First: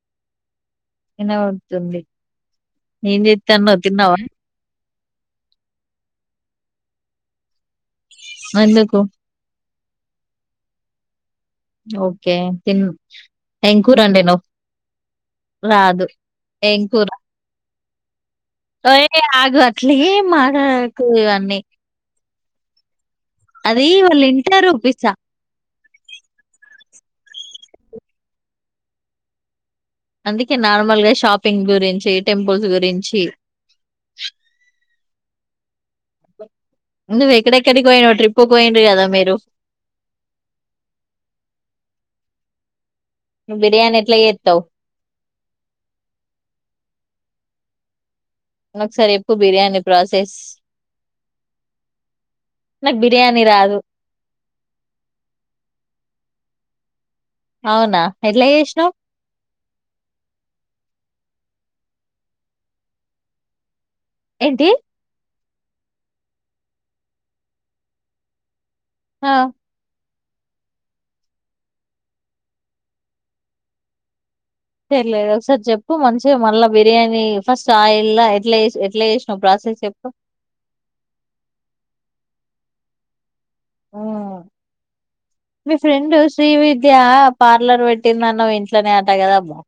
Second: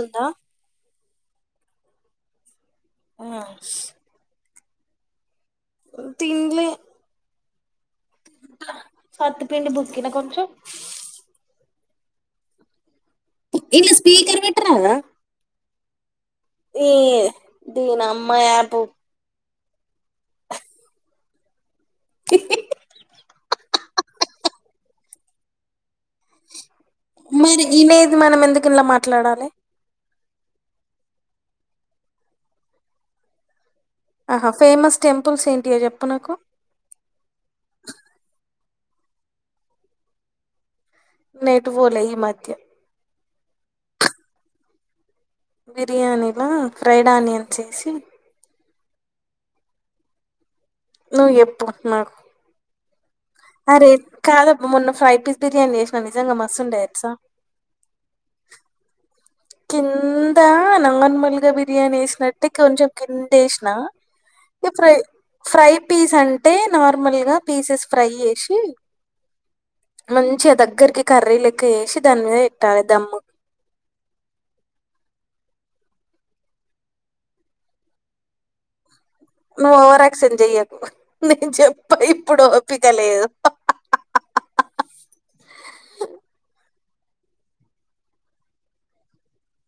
ఉంటదా ఎలా ఉంటుంది ననుత అన్న తన్నావా తింళ ఎందుకు సత్పిడి బుసుకిిన కొంచు ఓకే తిన్ ఏం ఇం కూర స్పీకర్ వండినవ్ విటరాదా రాదు ఈ దీనం ఒ ఏ ఆగు ట్లేం మాటడకు ఇవన్నీ హే హే అదీ వాళ్ళింటారు పిసా మరి ఇనేది మనం ఎందుకు ఇలా మాట్లాడాలె అందుకే నార్మల్ గా షాపింగ్ గురించి టెంపుల్స్ గురించి ఆహా ఫేమస్ టెంపుల్స్ ఏంటియో చెప్పు నాకు నువ్వు ఎక్కడెక్కడికి పోయినవ్ ట్రిప్ కు పోయిండ్రు గదా మీరు నే ఎటు పోలే ఈ మధ్య బిర్యానెట్ల చేత్తవ్ బిర్యానీనా ఫ్రైడ్ ఆనియన్స్ ఏసి ఒక్సారి ఎప్పు బిర్యానీ ప్రాసెస్ నువ్ ఎప్పు నాకు నాక్ బి అరే కాదబ మొన్న ఫ్రైడ్ పీస్ బిర్యానీ చేసిన నిజంగమ ఎసా అవునా ఎట్ల చేశినవ్ కిందా నంగన్ మల్గ బిర్యానీ వేసినట్టు కొంచెం కిందేశిన ఏంటి ఇప్పు ఫ్రై పీస్ అంటే నార్మల్ గా పీసెస్ ఫ్రై చేసి ఆహ్ మంచిగ దగ్గరికి కర్రీ లెక్క ఏశి దాని మీద పెట్టాలి దమ్ము సర్లేదు ఒకసారి చెప్పు మంచిగా మళ్ళ బిర్యానీ ఫస్ట్ ఆయిల్ల ఎట్ల ఏశి ఎట్ల ఏ నువ్ ఓవరాక్షన్ చేయకు నేను చెప్ప ఇప్పుడు ఓపికలేదు ఆహ్ మీ ఫ్రెండ్ శ్రీ విద్య పార్లర్ పెట్టిందన్నవ్ ఇంట్లనే అటా కదబ్బా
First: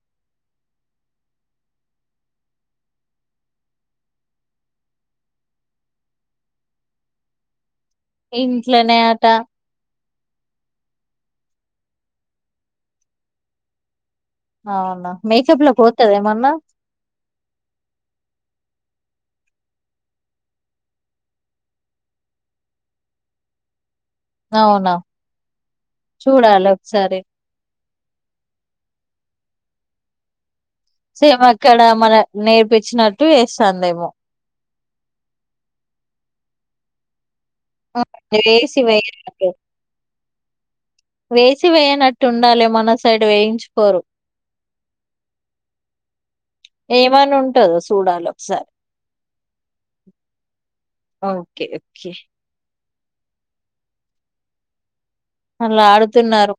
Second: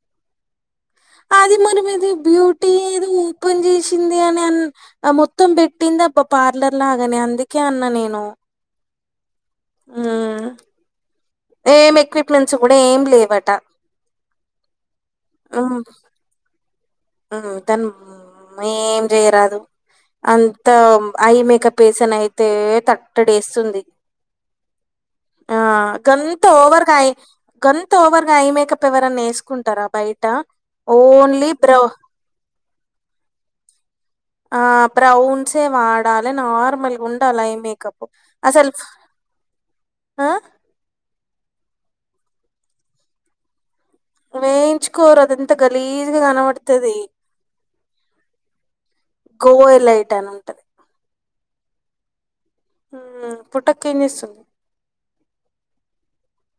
అది మరి ఇది బ్యూటీ ఏదో ఓపెన్ చేసింది అని అ మొత్తం పెట్టింది అబ్బ పార్లర్ లాగాని అందుకే అన్న ఇంట్లనే ట హ్మ్. ఏం ఎక్విప్మెంట్స్ కూడా ఏం లేవట అవునా మేకప్ లో హ్మ్. పోతద ఏమన్నా తను ఏం జేయరాదు అంత ఐ మేకప్ వేసన్ అయితే తట్టడేస్తుంది అవునా ఆ గంత చూడాలి ఓవర్గాయ్ ఒకసారి గం త ఓవర్ గా ఐ మేకప్ ఎవరన్న ఏస్కుంటారా బయట ఓన్లీ సేమక్కడ బ్రౌ మన నేర్పించినట్టు ఏస్తాందేమో ఆ బ్రౌన్సే వాడాలె నార్మల్గుండాల అ వేసివేయనటు ఆ! వేసి వేయనట్టు ఉండాలి మన సైడ్ వేయించు వేయించుకోరు అది ఎంత గలీజ్గా కనబడుతుది ఏమని ఉంటదో చూడాలి ఒకసారి గోవ ఎలైట్ అని ఉంటది ఓకే ఓకే పుటకనిస్తుంది అలా ఆడుతున్నారు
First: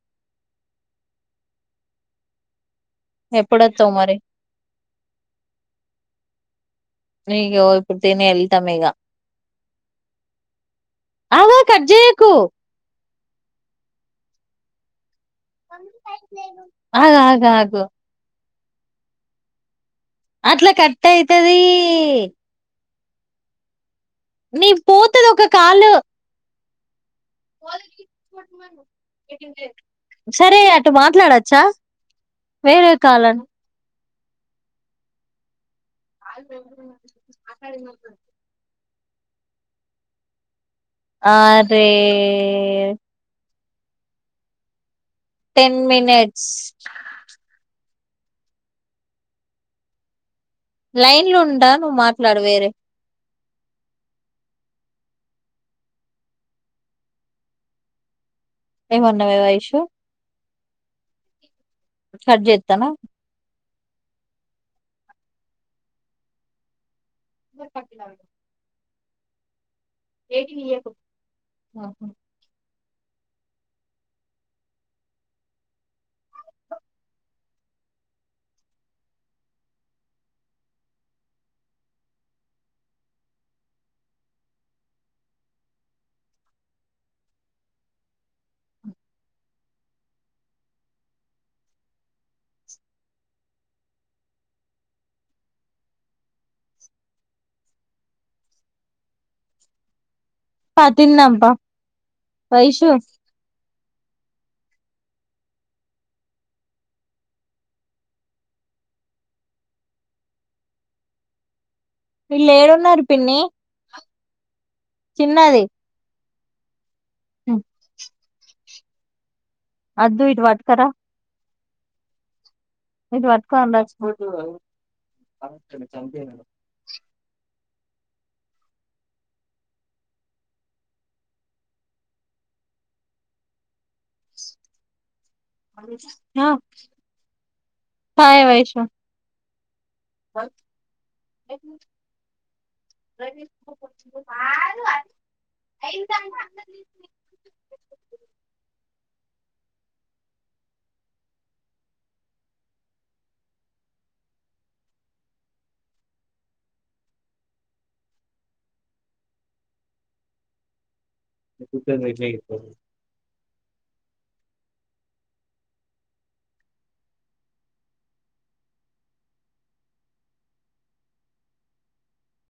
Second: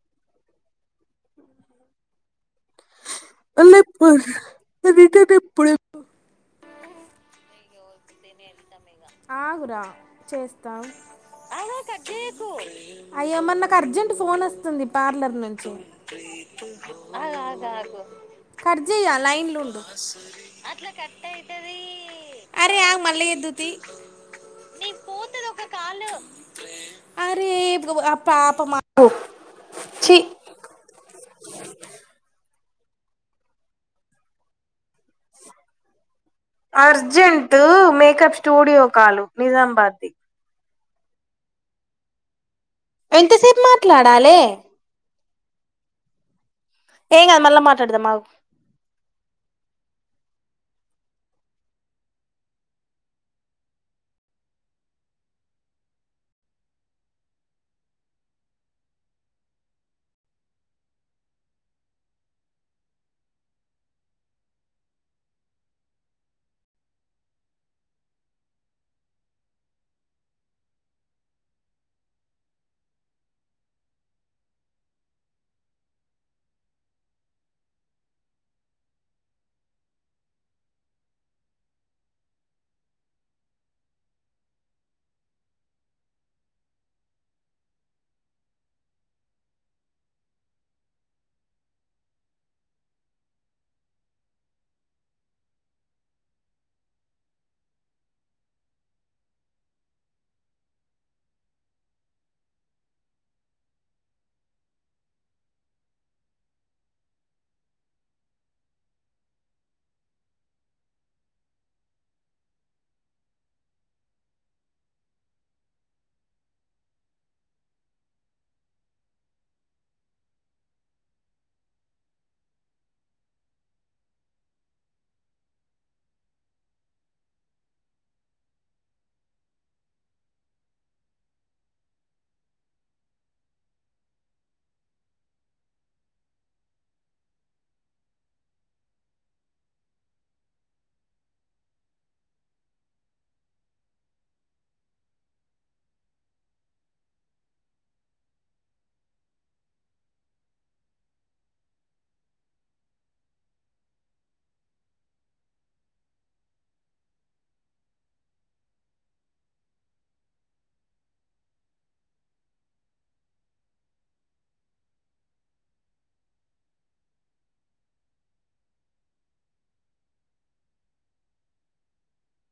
ఎప్పుడొత్తావు అలపు మరి నిపుడ కుడుత వెళ్తా మీగ ఆగురా చేస్తాంకు ఆగు కట్ చేయకు అయ్యమ నాకు అర్జెంట్ ఫోన్ వస్తుంది పార్లర్ మంచిధే ఆగు అ ఆగు అద ఆగు అ కర్జయ లినెలి ఉం అట్లా కట్ అవుతుది అరే మళ్ ఎంది ప నీ పోతుది ఒక కాలు అరే అ పాప మా చి సరే అటు మాట్లాడచ్చా వేరే కాలం అర్జెంట్ మేకప్ స్టూడియో కాలు నిజామాబాద్ది ఆ రే ఎంతసేపు మాత్ర కలాడాలే టెన్ మనిట్స్ ఏ అది మళ్ళ మా చడ దమాగ లైన్ లో ఉడా నువ్వు మాట్లాడు వేరే ఏ మన్నా వవయిష సర్జ ఎత్తానా ఇ కటిలా విడ ఏంటి పాతిలు నా అమ్బ పైష వీళ్ళు ఏడున్నారు పిన్ని చిన్నది హ అదు ఇట్ వాట్కార ఇట్ వాట్క హ య వైష అయిందంట రీస్లైట్